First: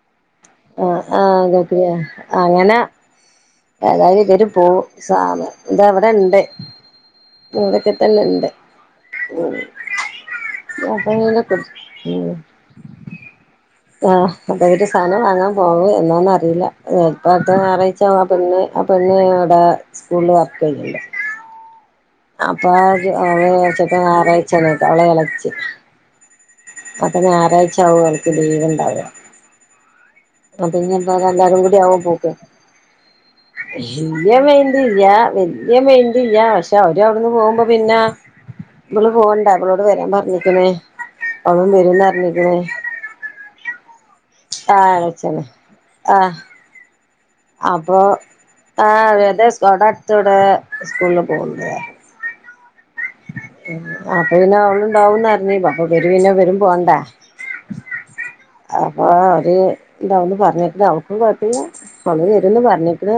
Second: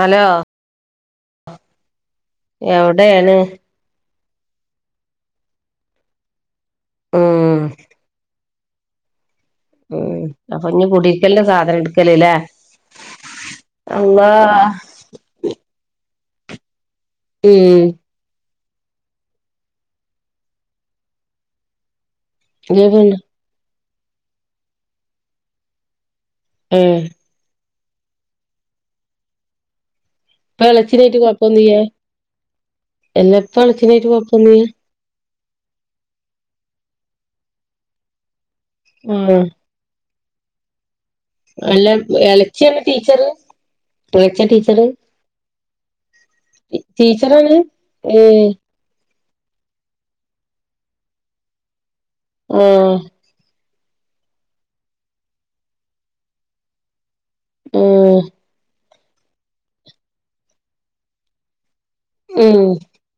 Hello ആഹ് അഹ് [unintelligible] ആങ്ങനെ ഏണ് ഏതായാലും ഇവരു പോവും സാ ഇതാ അവടെ ഇണ്ട് ഉം [unintelligible] എല്ല ഇണ്ട് ഉം അപ്പൊ ഇഞ് ഇങ്ങനെ കുടില്ക്കലിന്റെ കൊട് സാധനം ഇട്ക്കല് ല്ലേ ആഹ് അപ്പ ഒരു സാനം വാങ്ങാം പോവെ എന്നാന്ന അറീല്ല ഇപ്പ അടുത്ത ഉം ഞായറാഴ്ച അപ്പം പിന്നെ അപ്പം പിന്നെ അഹുടെ സ്കൂള്ല് വർക്ക് ചെയ്യലെ അപ്പ [unintelligible] ഞാറാഴിച്ച അവളെ എളച്ചി ഏഹ് അപ്പ ഞായറാഴ്ച അവ അവള്ക്ക് ലീവ് ഇണ്ടാവ ഇപ്പൊ അത ഞ്ഞ് പ്പ എളച്ചിനായിട്ട് എല്ലാരും കൊഴപ്പൊന്നുല്ല്യേ കൂടിയാവും പോക്ക് എല്ലാ ഇപ്പ എളച്ചിനായിട്ട് വല്യ മേ കൊഴപ്പൊന്നുല്ല്യ യാ വല്യ മെയിന്റ് ഇല്ല പക്ഷെ അവര് അവിടുന്ന് പോകുമ്പോ പിന്നെ നമ്മള് ആഹ് പോണ്ട വെരാം പർഞ്ഞ്ക്ക്ണ് എല്ല എളച്ചിയാണ് ടീച്ചറ് എളച്ച ടീച്ചറ് ആഹ് എളച്ചന ആഹ് ടീച്ചറാണ് അപ്പൊ ഏഹ് ആഹ് അവടെ അടതോടെ സ്കൂളില് പോവ്ണ്ട് ആഹ് അപ്പൊ പിന്നെ അവള്ണ്ടാവും ന്ന്റ്ഞ്ഞ് അപ്പൊ ഇവരുപിന്നെ ഇവരും പോണ്ടെ ആഹ് അപ്പൊ അവര് ഇണ്ടാവുന്ന് പറ്ഞ്ഞ്ക്ക്ണ് അവള്ക്കും കുഴപ്പല്ല അഹുന്ന് ഉം വരുന്ന് പറ്ഞ്ഞ്ക്ക്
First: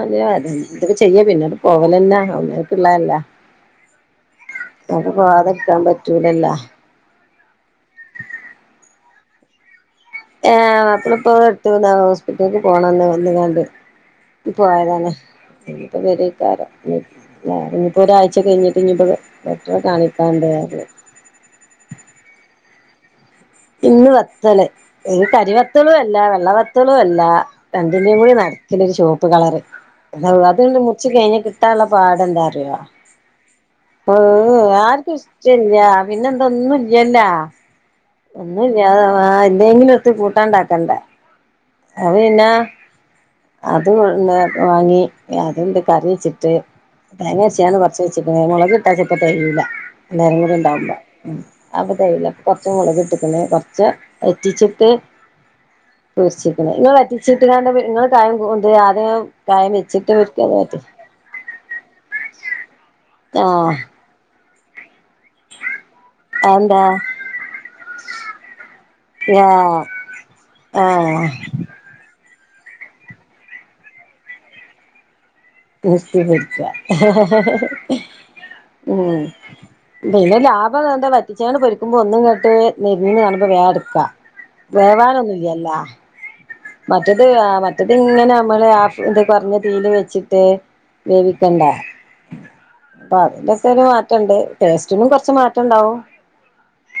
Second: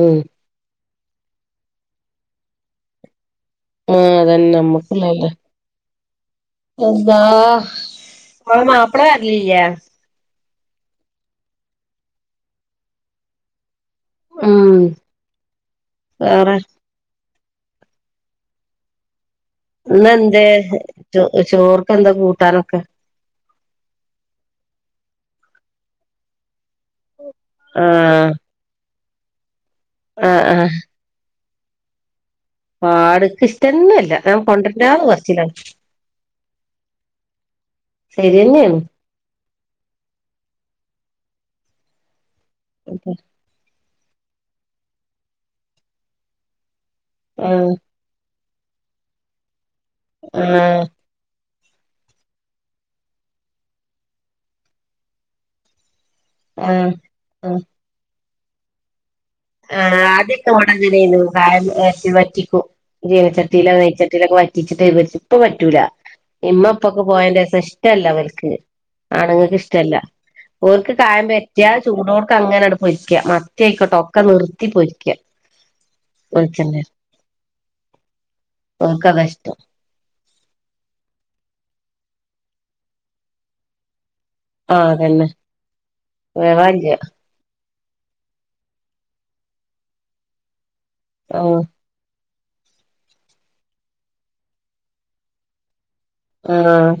ഉം എന്ത [unintelligible] ന്തൊക്കെ ചെയ്യാ പിന്നെ പോവലെന്നെ അവനാൻക്ക്ള്ളല്ലേ ഹെ അതന്നെ നമ്മ അപ്പം പോവാതക്കാം പറ്റൂലല്ലാ എന്താ ആഹ് ഇങ്ങളെ മാപ്പള്ള വെര്ലിലെ ഏ മാപ്പിളപ്പോ എട്ത്തുന്ന ഹോസ്പിറ്റലി പോണന്ന് വന്ന് ക്കാണ്ട് ഉം പോയതാണ് ഇനിപ്പോ വേറെ വെരെക്കാരം ഇനിയിപ്പോ ഒരാഴ്ച കഴിഞ്ഞിട്ട് ഇഞ്ഞ്പ്പോ വെട്ട്റ ഇന്നെന്തേ കാണിക്കാണ്ട് റ്ഞ്ഞ് ചോ ചോർക്ക എന്താ കൂട്ടാനൊക്കെ ഇന്ന് വത്തല് ഒര് കരിവത്തളും അല്ല വെള്ള വത്തളും അല്ല രണ്ടിന്റിം ആഹ് കൂടി നട് തല് ര് ച്ചോപ്പ് കളറ് ആഹ് അള്ള അത് ആഹ് മുറ്ച്ച് കഴിഞ് കിട്ടാള്ള പാട് എന്താ പാട്ക്ക് ഇഷ്ടന്നല്ല ഞാൻ അഹ് കൊണ്ടരണ്ടാന്ന് ആർക്കും പറച്ചിലാണ് ഇഷ്ടല്ല പിന്നെ എന്തോ ഒന്നുംല്ലല്ലാ ശരിയെന്നേണ് ഒന്നുംല്ല ആവാ ഇല്ലെങ്കി എട്ത്ത് കൂട്ടാണ്ടാക്കണ്ട അപ്പ പിന്നെ [unintelligible] അത് വാങ്ങി അത്ണ്ട് കറി വെച്ചിട്ട് ആഹ് തേങ്ങര്ച്ചാണ്ട് വ വെച്ചച്ച്ക്ക്ണ് മോളക് ഇട്ടാ ച്ചെല്പ്പ തെയ്യൂല്ല എല്ലാരും കൂടി ആഹ് ഉണ്ടാവുമ്പ ഉം അപ്പ തെയ്യൂല്ല കൊറ്ച്ച് മോളക്ക് ട്ട്ക്ണ് കൊറ്ച്ച് വെറ്റിച്ചിട്ട് പോര്ച്ച് ആഹ് ങ്ങള് വെറ്റ്ച്ച്ട്ട് ആഹ് ആഹ് കാണ്ട് ങ്ങള് കായം കൊൻണ്ട്രാ ആദ്യം കായം ആഹ് വെച്ചിട്ട് പൊരിക്കോ ആദ്യൊക്കെ ഇവടെ അതോ ങ്ങനെനു കായം വറ്റി വറ്റിക്കൂ ജിനച്ചട്ടി ആഹ് നെയ്ച്ച ച്ചട്ടിലൊക്കെ വറ്റിച്ച്ട്ടെ [unintelligible] ഇപ്പ പറ്റൂല അതെന്താ ഇമ്മപ്പൊക്കെ പോയന്റെസ ഇഷ്ടല്ല ഇവൽക്ക് ആണ്ങ്ങക്ക് ആഹ് ഇഷ്ടല്ല ഓൽക്ക് ആഹ് കായം പര്റ്റിയ ചൂടോട്ക്ക അങ്ങനെ പൊരിക്ക മത്തി ആയിക്കോട്ടെ ഒക്കെ നിർത്തി പൊരിക്ക നിർത്തി പൊരിക്ക വെളിച്ചെണ്ണേല് ഓൽക്കതാ ഉം ഇഷ്ടം പിന്നെ ലാഭം എന്താ വറ്റിച്ചാണ്ട് പൊരിക്കുമ്പോ ഒന്ന്ങ്ങട്ട് നെരിഞ്ഞ് കാണുമ്പോ വേ ഇട്ക്ക. വേവാനൊന്നുല്ല്യല്ലോ. വേവാനില്ല്യ അത് മറ്റത് ഇങ്ങനെ നമ്മള് ആ ഇത് കൊർഞ്ഞ തീൽ വെച്ചിട്ട് ആഹ് വേവിക്കണ്ടേ? അപ്പൊ അതിന്റെക്ക ഒരു മാറ്റംണ്ട് ടേസ്റ്റിനും കൊർച്ച് മാറ്റം ഇണ്ടാവും. ആഹ്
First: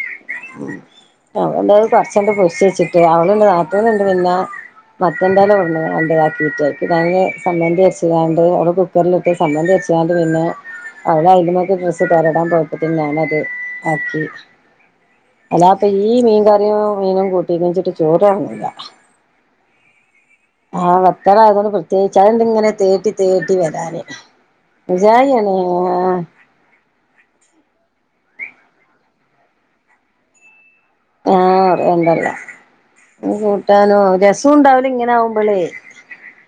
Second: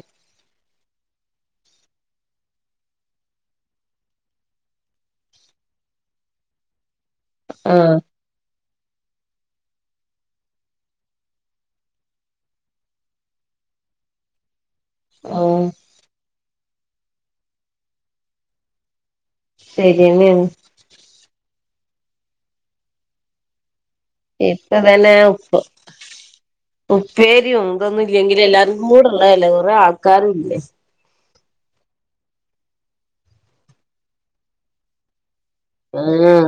ഉം അ [unintelligible] ന്തായാലും കൊർച്ചണ്ട് പൊര്ച്ച് വെച്ചിട്ട് അവള്ണ്ട് നാത്തൂന് ഇണ്ട് പിന്നെ മറ്റെന്തായാലും വിട്ന്ന് കണ്ട്താക്കിട്ട് പിന്നെ അയ്‌ന് സമ്മന്തി ആഹ് അര്ച്കാണ്ട് ഒരു കുക്കർലിട്ട് സമ്മന്തി അര്ച്ച്കാണ്ട് പിന്നെ അവള് അയ്ലുമ്മക്ക് ഡ്രസ്സ് തോരടാൻ പോയപ്പത്തിന് ഞാനത് ആക്കി വെച്ചു. ആഹ് അല്ലാപ്പ ഈ മീൻ കറിയും മീനും കൂട്ടി ന്നെച്ചിട്ട് ചോറ് എർങ്ങൂല. ശരിയന്നെണ്. ആഹ് വത്തള് ആയതോണ്ട് പ്രത്യേകിച്ച് അണ്ട് ഇങ്ങനെ തേട്ടി തേട്ടി വരാനെയ്. ഇപ്പ തന്നെ ഉപ്പ് ഉപ്പേരി ഇതൊന്നും ഇല്ലെങ്കിൽ എല്ലാരും കൂടെള്ളതല്ല കൊറേ ആൾക്കാരു ഇല്ലേ ആഹ് അറിയണ്ടല്ല ഒരു കൂട്ടാനോ രസം ഇണ്ടാവൂല ഇങ്ങനെ ആവുമ്പളേ. ആഹ്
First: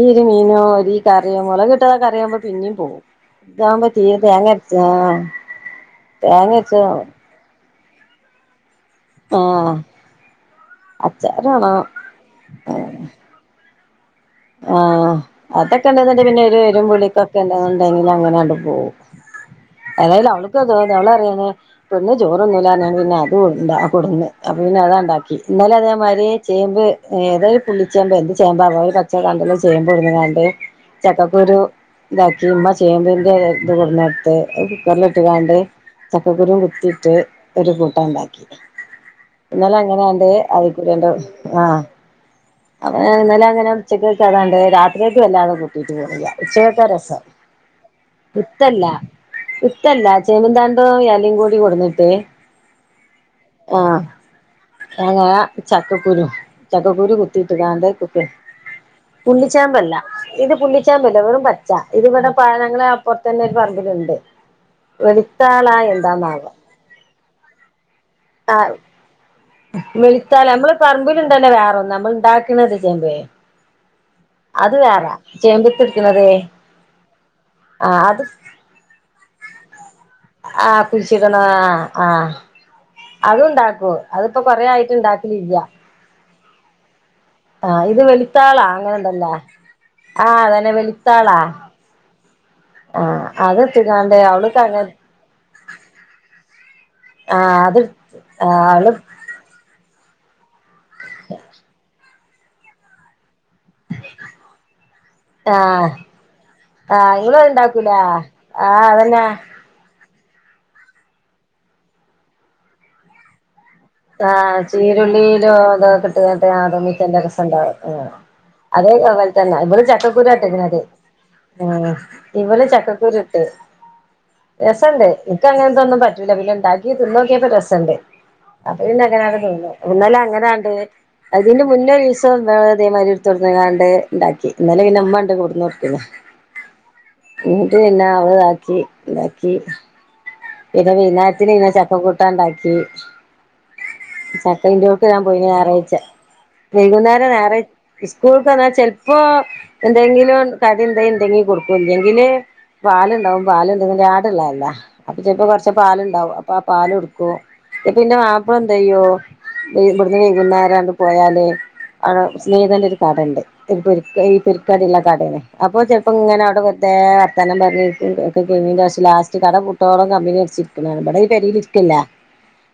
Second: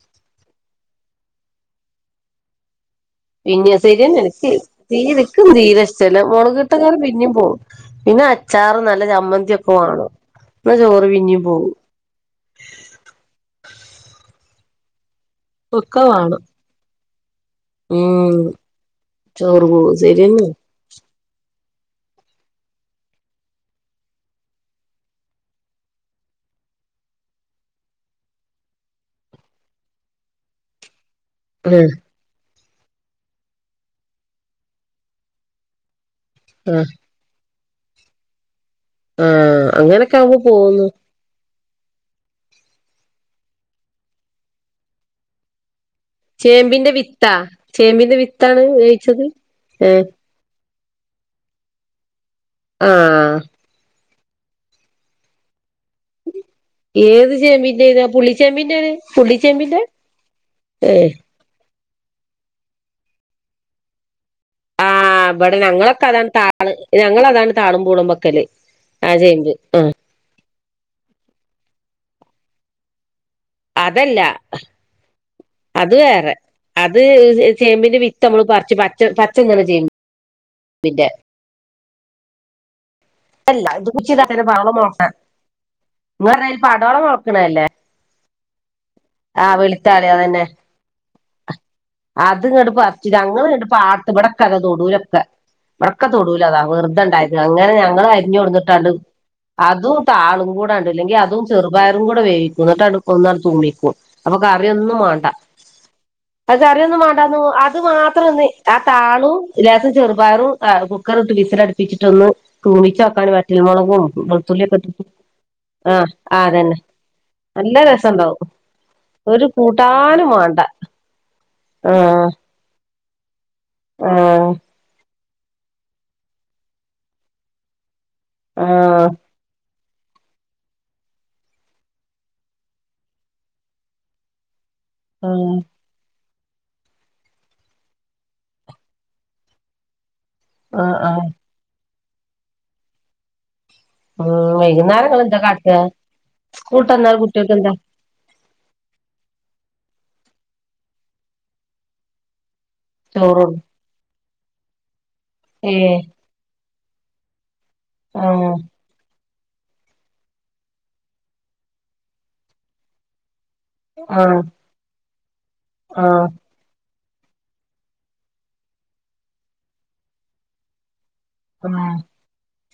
ഈ ഒരു മീനോ ഒരു ഈ കറിയോ മൊളകിട്ട കറിയാവുമ്പോ പിന്നിം പോവും പിന്നെ ശരിയന്നെണ്, ഇക്ക്യ് തീരെ ഇക്ക് തീരെ ഇഷ്ടല്ല തേങ്ങ മൊളകിട്ട അരച്ച കറി പിന്നിം പോകും. പിന്നെ അച്ചാറ് നല്ല ചമ്മന്തി ഒക്കെ ആഹ് വേണം ന്ന ചോറ് പിന്നിം പോവും. ആഹ് ആഹ് അതൊക്കെ ഒക്കെ ഉണ്ട്ന്നിണ്ട് പിന്നെ വേണം ഒരു എരുപുളിക്കൊക്കെ ഉണ്ടാവും. അയിലെ ഉം അങ്ങനെണ്ട് പോകും ചോറ് പോകും ഏതായാലും ശരിയന്നെ [unintelligible] അവളറിയാണ് പെണ്ണ് ചോറ്ന്നുല്ല അർഞ് കാണ്ട് പിന്നെ അത്ണ്ട കൊട്ന്ന് അപ്പൊ പിന്നെ അതണ്ടാക്കി. ഇന്നല അതേമാതിരി ചേമ്പ് ഏതോ ഒരു പുള്ളിച്ചേമ്പ് എന്ത് ചേമ്പാവോ [unintelligible] ച്ച കണ്ടല്ലോ ചേമ്പൊട്ന്ന്കാണ്ട് ചക്കക്കുരു ആഹ് ഇതാക്കി ഇമ്മ ചേമ്പ്ന്റെ ഇത് കൊട്ന്നട്ട് കുക്കറില് ഇട്ട് കാണ്ട് ചക്കക്കുരും ആഹ് കുത്തിട്ട് ഒരു കൂട്ടാൻണ്ടാക്കി. ആഹ് ഇന്നല അങ്ങനൊക്കെ അങ്ങനെയാണ്ട് ആവുമ്പോ പോവുന്നു അയ്ക്കൂലന്റെ ആഹ് അപ്പ അങ്ങനെ ഇന്നലെ അങ്ങനെ ഉച്ചക്ക് വെച്ച് അതാണ്ട് രാത്രികക്ക് വല്ലാതെ കൂട്ടൂ [unintelligible] പോണില്ല. ഉച്ചക്കക്ക ചേമ്പിന്റെ രസം വിത്താ ചേമ്പിന്റെ വിത്താണ് വിത്തല്ല വേവിച്ചത് ഏഹ് വിത്തല്ല ചേമ്പ്ന്താണ്ടും എലിം കൂടി കൊട്‌ന്ന്ട്ടേ ആഹ് ആഹ് അങ്ങനെ ചക്കക്കുരു ചക്കക്കുരു കുത്തിയിട്ട് കാണ്ട് ഇട്ട്. ചേമ്പിന്റെലെ പുള്ളിച്ചേമ്പല്ല ഇത് പുള്ളിച്ചേമ്പല്ല വെറും പ ച്ച ഇതി ഇവടെ ഞങ്ങളെ അപ്പർത്തന്നെ ഒരു പറമ്പില്ണ്ട്. ആ ഇവടെ ഞങ്ങളൊക്കെ അതാണ് താള് ഞങ്ങൾ അതാണ് താളും പൂളെമ്പ ക്കല് ആഹ് ആ ചേമ്പ് ആ [unintelligible] നമ്മള് പറമ്പില്ണ്ടല്ല വേറൊന്ന് നമ്മള് ഉണ്ടാക്ക്ണ ഒരു ചേമ്പേ അതല്ല അത് വേറെ അത് ചേമ്പ്ത്ത്ട്ക്ക്ണതേ വേറെ അത് ചേമ്പിന്റെ വിത്ത് നമ്മള് പർച് പച്ച പച്ചന്നിണ ചേമ്പ് ആഹ് കുയ്ച്ചിട്ണ ആ ആഹ അത് ഉണ്ടാക്കൂ അതിപ്പോ കൊറെ ആയിട്ട് ഇണ്ടാക്കലില്ല ങ്ങള് പർഞ്ഞെ പടോളം മൊള്ക്കിണ അല്ലേ ആഹ് ഇത് വെളിത്താളാ അങ്ങനെണ്ടല്ലേ ആ അതന്നെ വെളിത്താളാ അത് ങ്ങട്ട് പർച്ച് ഞങ്ങള് ങ്ങട്ട് പാട്ത്ത് ഇട്ട്കാണ്ട് ഇവടെക്കെ അതാ അവള്ക്ക് അങ്ങ തൊടൂലൊക്കെ വിടക്ക തൊടൂല അതാ വെറുതെ ണ്ടായത് ആഹ് അങ്ങനെ അത് ഞങ്ങള് അരിഞ്ഞു ആഹ് കൊടുന്നിട്ടാണ്ട് അവള് അതൂ താളുംകൂടെണ്ട് ഇല്ലെങ്കി അതും ചെറുപയറും കൂടെ വേവിക്കും ഇന്നിട്ട്ട് ഒന്നാണ് തൂമിക്കും അപ്പൊ കറിയൊന്നും മാണ്ട ആഹ് അത് കറിയൊന്നും ആഹ് വേണ്ടാന്ന് ഇങ്ങള് അത് ഇണ്ടാക്കൂലേ മാത്രൊന്ന് ആ ആഹ് അതന്നെ താളും ലേസം ചെറുപയറും കുക്കറിട്ട് വിസിലടിപ്പിച്ചിട്ടൊന്ന് തൂമിച്ച്ക്കാൻ വറ്റൽ മൊളകും ആഹ് ചീരുള്ളിയിലും ആഹ് അതൊക്കെട്ട്കാട്ട് ആ അതന്നെ തൂമിച്ചാന്റെ രസണ്ടാവും നല്ല ഉം രസണ്ടാവും അതേ അങ്ങനെ ഒരു തന്നെ ഇവിടെ ചക്കക്കുര കൂട്ടാനും വാണ്ട ഇട്ടേക്കണത് ഉം ആഹ് ഇവല് ചക്കക്കുരു ഇട്ട് ആഹ് രസണ്ട് നിക്ക് അങ്ങനതൊന്നും പറ്റൂല്ല പിന്നെ ണ്ടാക്കി തിന്ന് നോക്കിയപ്പോ രസണ്ട് അത് പിന്നെ ആഹ് അങ്ങനാണ്ട് തിന്ന് ഇന്നലെ അങ്ങനാണ്ട് അതിന്റെ മുന്നേ ഒരിസം ഇതേമാരി എടുത്തോണ്ട്ങ്ങാണ്ട് ണ്ടാക്കി ഇന്നലെ പിന്നെ മ്മണ്ട് ആഹ് കൊടുന്ന്ട്ക്ക്ന് ന്നിട്ട് പിന്നെ അവള്താക്കി ണ്ടാക്കി പിന്നെ ആഹ് ആഹ് വൈനേരത്തിന് പിന്നെ ചക്ക കൂട്ടാൻ ണ്ടാക്കി ഉം ചക്ക ഇന്റെയോക്ക് വൈകുന്നേരം ഞാൻ ഇങ്ങളെന്താ പോയിനി കാട്ടാ ഞായറായ്ച്ച സ്കൂൾട്ട് വന്നാൽ വൈകുന്നേരം കുട്ട്യേക്കെന്താ ഞായറായ്ച്ച സ്കൂള്ക്ക് വന്ന ചെലപ്പോ എന്തെങ്കിലും കടി ണ്ടേൽ ഇണ്ടെങ്കി കൊടുക്കും അല്ലെങ്കില് പാല് ണ്ടാവും ചോറ് പാല്ണ്ടെങ്കില് ആാട്ള്ളല്ലേ അപ്പൊ കൊറച്ച് ചെലപ്പപ്പോ കൊറച്ച് ഏഹ് പാല്ണ്ടാവും അപ്പൊ ആ പാല് കൊടുക്കും പിന്നെ ആഹ് മാപ്പള എന്തേയ്യും ഇവിടുന്ന് വൈകുന്നരാണ്ട് പോയാല് അവടെ സ്നേഹീതന്റെ ഒരു കട ഇണ്ട് പൊരി ഈ ആഹ് പൊരിക്കടി ഇള്ള കടേണ് അപ്പൊ ചെലപ്പോ ആഹ് ഇങ്ങനെ അവടെ വെറുതെ വർത്തനം പറഞ്ഞിരിക്കും ഒക്കെ കയിഞ്ഞ് ലാസ്റ്റ് കട പുട്ടോളം കമ്പിനി അടിച്ചി ക്കണാണ് ഇബാടെ പെരേല് ഇരിക്കലില്ല ആഹ്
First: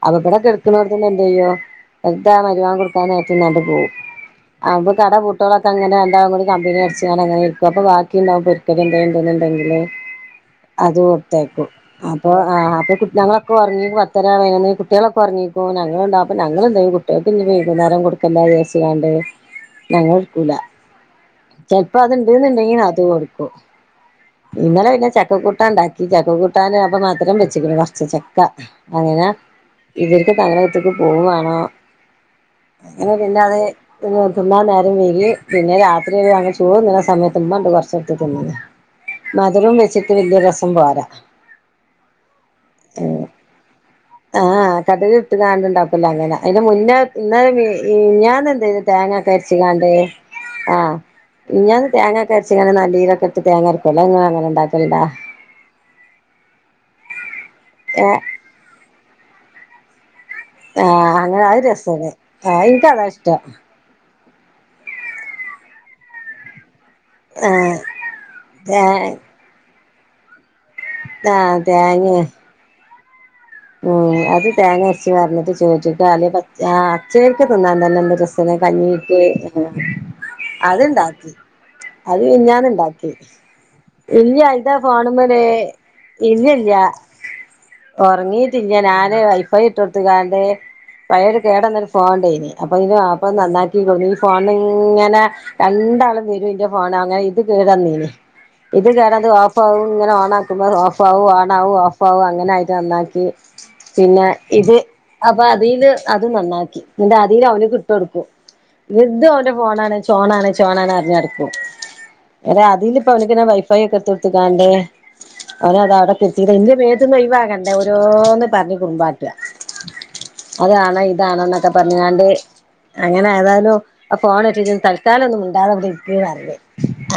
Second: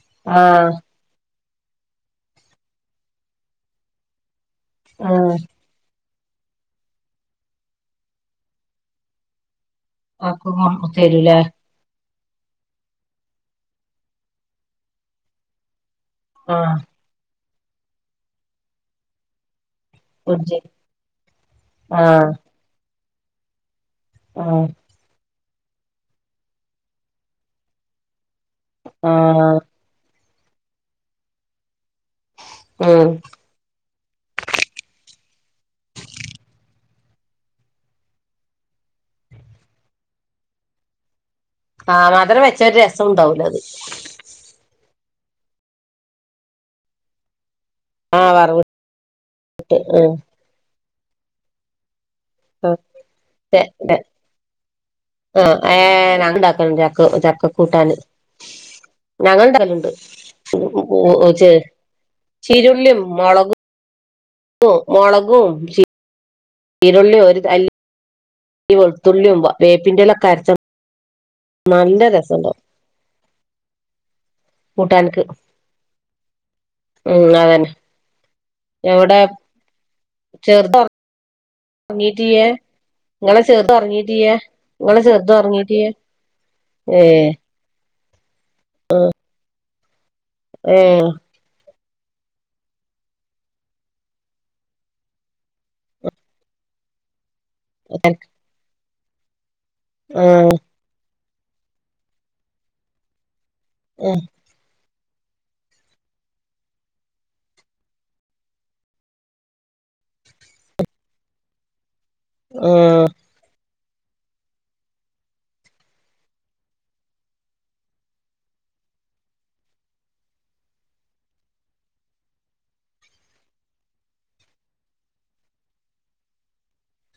അപ്പവ്ട ആഹ് കെടക്കണോട് എന്തെയ്യും ന്നിട്ടാ ആ മരിബ് ബാങ്ക് കൊടുക്കാൻ നേരത്ത്ട്ട് പോവും അപ്പൊ ആഹ് കടപൂട്ടാ അങ്ങനെ രണ്ടാളും കൂടി കമ്പനി അടിച്ച്ങ്ങാണ്ട് അങ്ങനെ ഇരിക്കും അപ്പൊ ബാക്കി ഇണ്ടാവും പൊരിക്കടി എന്തേലും ഇണ്ടെന്ന്ണ്ടെങ്കില് ആക്ക് അത് തരൂലേ കൊടുത്തയക്കും അപ്പൊ ആ ഞങ്ങളൊക്കെ ഒർങ്ങി പത്തരാവേണ് കുട്ട്യേളൊക്കെ ഒറങ്ങിക്കൊ ഞങ്ങള് ഇണ്ടാ അപ്പൊ ആഹ് ഞങ്ങളെന്തായു കുട്ട്യേൾക്ക് ഇഞ് വൈകുന്നേരം കൊടുക്കണ്ടാ വിചാരിച്ച്കാണ്ട് ഞങ്ങള് എടുക്കൂല കൊഞ്ച് ചെലപ്പോ ആഹ് അത്ണ്ട്ന്ന്ണ്ടെങ്കി അത് കൊടുക്കും ആഹ് ഇന്നലെ പിന്നെ ചക്ക കൂട്ടാൻ ഇണ്ടാക്കി ചക്ക കൂട്ടാന് അപ്പം മധുരം വെച്ചക്കണ് കൊറച്ച് ച ക്ക അങ്ങനെ ആഹ് ഇവർക്ക് [inaudible] പോവേം വേണം ഉം അങ്ങനെ പിന്നെ അത് തിന്നാ നേരം വൈകി പിന്നെ രാത്രി ഞങ്ങ ചോർന്നണ സമയത്ത് ഉമ്മണ്ട് കൊറച്ചെടുത്ത് തിന്നണ് മധരം വെച്ചിട്ട് വല്യ രസം പോരാ ആഹ് മധരം വെച്ച ഒരു രസം ഉണ്ടാവൂല അത് ആഹ് കട് കിട്ട്കാണ്ട് ഇണ്ടാക്കൂലെ അങ്ങനെ അതിന് മുന്നേ ന്നലെ ആഹ് ഞാൻ വറവിട്ട് എന്തേത് തേങ്ങൊക്കെ അരച്ച് കാണ്ട് ഉം ആഹ് മിഞാന്ന് തേങ്ങൊക്കെ അരച്ചിങ്ങാന് നല്ലീരൊക്കെ ഇട്ട് തേങ്ങ അരക്കല്ലോ ഇങ്ങള് അങ്ങനെ ഇണ്ടാക്കലിണ്ടാ അഹ് ഏ ഞങ്ങണ്ടാക്കലിണ്ട് ചക്ക ചക്ക കൂട്ടാന് ഏഹ് ഞങ്ങണ്ടാലണ്ട് ആഹ് ഉം അങ്ങനെ അത് രസാണ് ആഹ് ചിരുള്ളീം ഇൻക്കതാ ഇഷ്ടം മൊളകും മൊളകും ചി ചീരുള്ളിയ ഒരു അല്ലി ആഹ് തേ വെളുത്തുള്ളിയും വേപ്പിന്റെല ഒക്ക അരച്ച് ആഹ് അതെ അയിന് ഉം അത് തേങ്ങ അരച്ചു കൂട്ടാൻക്ക് വരഞ്ഞിട്ട് ചോറ്റിയിട്ട് അലേ പ ആഹ ഉം പച്ചേക്ക് അതന്നെ തിന്നാൻ തന്നെ എന്ത്‌ രസം എവിടെ കഞ്ഞീക്ക് ചെറുത് അത്ണ്ടാക്കി അത് ഉറങ്ങീട്ടിയ്യേ മിഞാന്ന് ഇണ്ടാക്കി നിങ്ങളെ ചെറുത് ഉറങ്ങീട്ടിയ്യേ ഇല്ല അതിന്റെ നിങ്ങളെ ഫോണ് ചെറുത് മല് ഉറങ്ങീട്ടിയ്യേ ഇല്ലല്ല ഏഹ് ഒറങ്ങീട്ടില്ല ഞാന് വൈഫൈ ഇട്ടോട്ത്ത്കാണ്ട് ഉം പയൊരു കേടന്നൊരു ഫോണ് ണ്ടേനി അപ്പ അയിന് വാപ്പ നന്നാക്കി കൊടുന്നി ഈ ഫോണിനിങ്ങനെ രണ്ടാളും വരും ഇന്റെ ഫോണ് അങ്ങനെ ഇത് കേടന്നിനി ഇത് കേടന്ന് ഓഫ് ആവും ഇങ്ങനെ ഉം ഓണക്കുമ്പോ ഓഫ് ഓഫ് ആവും ഓൺ ആകും ഓഫ് ആവും അങ്ങനെ ആയിട്ട് നന്നാക്കി. ഉം ഉം പിന്നെ ഇത് അപ്പോ അതില് അതും നന്നാക്കി, എന്നിട്ട് അതിൽ അവനിക്കിട്ടൊടുക്കും. ഇതും അവന്റെ ഫോണാണ് ചോണാണ് ചോണാണ് പറഞ്ഞടുക്കും എന്ന അതില് അപ്പ ഉം അവനിക്ക് ഞാൻ വൈഫൈ ഒക്കെ എടുത്തൊടുത്ത്ക്കാണ്ട് ഓനതാ അവിടെത്തെത്തിട്ട ഇന്റെ മേത്ത്ന്ന് ഒഴിവാകണ്ടേ ഓരോന്ന് പറഞ്ഞ് കുറുമ്പാട്ട അതണോ ഇതാണോ എന്നൊക്കെ പറഞ്ഞുക്കാണ്ട് അങ്ങനെ ഏതായാലും അഹ ഫോണ് കിട്ടിട്ട് തൽക്കാലം ഒന്ന് മിണ്ടാതെ അവിടെ ഇരിക്ക് പറഞ്ഞ്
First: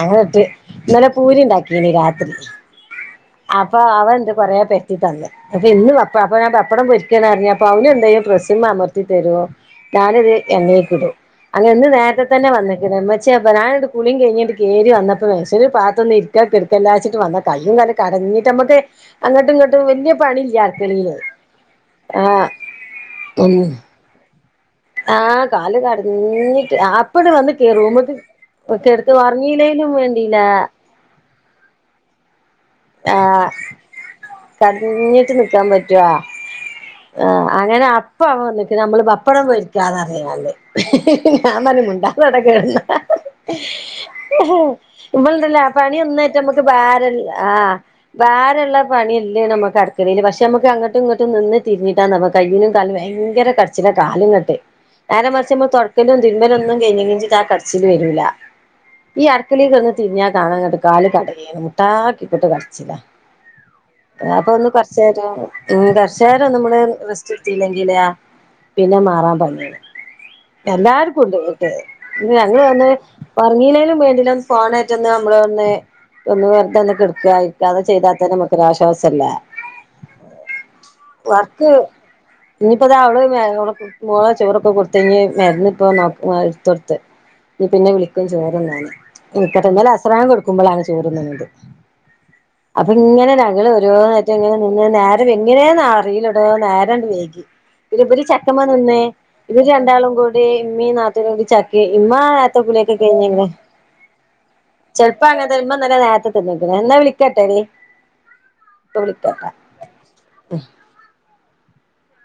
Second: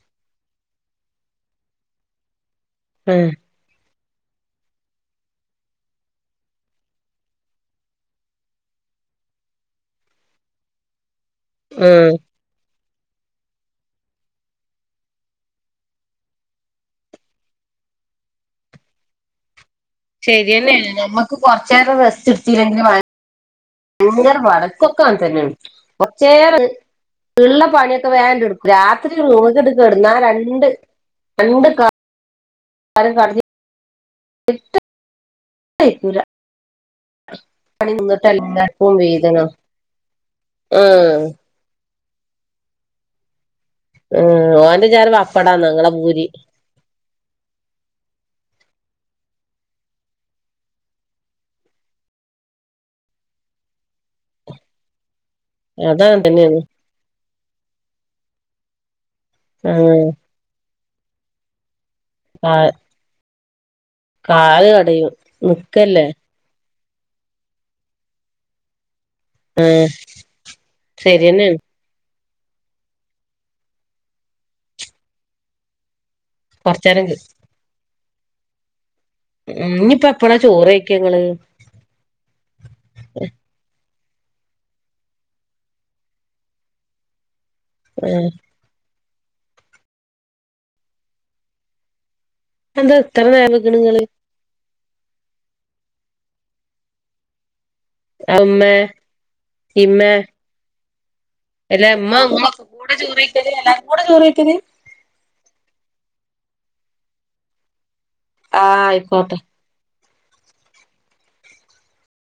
അങ്ങനെ ഇട്ട് ഇന്നലെ പൂരി ഉണ്ടാക്കിനി രാത്രി ഉം അപ്പോ അവൻ എന്ത് കൊറെ പരത്തി തന്നു അപ്പോ ഇന്ന് അപ്പോ ഞാൻ പപ്പടം പൊരിക്കാണ് പറഞ്ഞപ്പോ അവന് എന്തയ്യും പ്രസ്സ്മൽ അമർത്തി തരുവോ. ഞാനിത് എണ്ണക്കിടും അങ്ങനെ ഇന്ന് ഉം നേരത്തെ തന്നെ വന്നിക്കണ് ഇമ്മച്ചിയെ പ്പം ഞാൻ കുളിയും കഴിഞ്ഞണ്ട് കേറി വന്നപ്പോ മൻസനൊരു പാത്തൊന്ന് ഇരി ക്കാ കെടുക്കല്ലാച്ചിട്ട് വന്ന കയ്യും കാലും കടഞ്ഞിട്ട് നമ്മുക്ക് അങ്ങട്ടും ഇങ്ങട്ടും വല്യ പണി ഇല്ല. നമുക്ക് കുറച്ചേരം റസ്റ്റ് എടുത്തില്ലെങ്കിൽ ഉം ഭയങ്കര പാട ഇൻക്കൊക്കെ അങ്ങനെ ആഹ് തന്നെണ് കാല് കൊറച്ചേരം കടഞ്ഞിട്ട് അപ്പണ്ട് വന്ന് ഉള്ള കേ പണിയൊക്കെ റൂമ്ക്ക് വേണ്ട് എടുത്ത് രാ കെട്ക്ക് ത്രി റൂമ്ക്കണ്ട് ഒർങ്ങീലേലും കടന്നാൽ ആഹ വേണ്ടീല രണ്ട് രണ്ട് കാ ആഹ് കടഞ്ഞിട്ട് നിക്കാൻ പറ്റോ. വെയ്ക്കൂല ആഹ അങ്ങനെ പണി അപ്പം നിന്നിട്ട് അവൻ വന്നിക്ക് എല്ലാർക്കും നമ്മള് വേദന ബപ്പടം പൊരി ക്കാ പറഞ്ഞിക്കാണ്ട് ഉം ഞാൻ പറഞ്ഞ് മുണ്ടാതെ അവിടെ കെടന്നോ. ഉം ഓന്റെ വിചാരം ഇമ്മള്ണ്ടല്ലോ പപ്പടാന്നാ ഇങ്ങളെ പൂരി പണിയൊന്നായിട്ട് നമ്മുക്ക് ഭാരല്ല ആഹ് ഭാരള്ള പണിയല്ലേ നമക്ക് അടുക്കളേല് പക്ഷെ നമുക്ക് അങ്ങട്ടും ഇങ്ങോട്ടും നിന്ന് തിരിഞ്ഞിട്ടാ നമുക്ക് കയ്യിലും കാലിലും ഭയര കടച്ചി ച്ചിലാ കാല് ഇങ്ങട്ട് നേരം മറിച്മ്പോ അതങ്ങൻ തൊടക്കലും തിരുമ്പലും തന്നേണ് ഒന്നും കഴിഞ്ഞിലെങ്കി ആഹ കടച്ചില് വരൂല്ല. ഈ അടുക്കളേല് കടന്ന് ഉം തിരിഞ്ഞാ കാണാ ന്നട്ട് കാല് കടയണ് മുട്ടായിട്ടങ്ങ് കാ കരച്ചിലാ അപ്പൊ ഒന്ന് കാല് കടയും കൊറച്ചേരം ഉം നിക്കല്ലേ കൊറച്ചേ, രം നമ്മള് റസ്റ്റ് എടുത്തില്ലെങ്കിൽ പിന്നെ മാറാൻ ഉം എല്ലാർക്കും ഉണ്ട് ശരിയെന്നേണ് മറ്റേ പിന്നെ ഞങ്ങള് വന്ന് ഒറങ്ങീലേലും വേണ്ടില്ല. ഒന്ന് ഫോണെയിറ്റ് ഒന്ന് നമ്മള് ഒന്ന് ഒന്ന് വെറുതെ ഒന്ന് തന്നെ കൊറച്ചേരം ഉം കിടക്കാ ഇരിക്കാ അത് ചെയ്താത്തന്ന നമുക്കൊരു ആശ്വാസംല്ലേ ഇനിയിപ്പോ എപ്പളാ ചോറ് വെയ്ക്കാ ങ്ങള് ക്ക് ഇഞ്ഞ്പ്പത് അവള് [unintelligible] മോളാ ചോറൊക്കെ കൊട്ത്തെ ഇഞ്ഞ് മര്ന്ന്പ്പോ [unintelligible] ഇട്ത്തൊട്ത്തത് ഇഞ്ഞ്പ്പോ ഇന്നെ ഏ വിളിക്കും ചോറ്ന്നാന് ഇഞ്ഞ്പ്പതന്നെ ഇന്നലെ അസറാങ്ക് കൊടുക്കുമ്പളാണ് ചോറ്ന്ന്ണത്. അതെന്താ ഇത്ര നേരം വെക്കണ് ഓരോ നിങ്ങള് കാര്യത്തിന്ങ്ങനെ നിന്ന് നേരം എങ്ങനേന്ന് അറീല ടോ നേരാണ്ട് വൈകി. പിന്നെ ഇവല് അമ്മ ചക്കമ്മേ നിന്ന് ഇവല് ഇമ്മ രണ്ടാളും കൂടി ഇമ്മിം നാത്തൂനൂടിം ചക്കീം അല്ല ഇമ്മ നേരത്തെ ഇങ്ങളൊക്കെ കൂടെ കുളിയൊക്കെ ചോറ് കഴിഞ്ഞ്ക്ക്ണ്. വെയ്ക്കല് എല്ലാരും കൂടെ ചോറ് വെയ്ക്കല് ചെലപ്പം അങ്ങനെത്തെന്നെ ഇമ്മ ഇന്നലെ നേരത്തെ തിന്ന്ക്ക്ണ് എന്നാ വിളിക്കാട്ടോ എടീ ആഹ് ഇപ്പൊ ആയിക്കോട്ടെ വിളിക്കാട്ടോ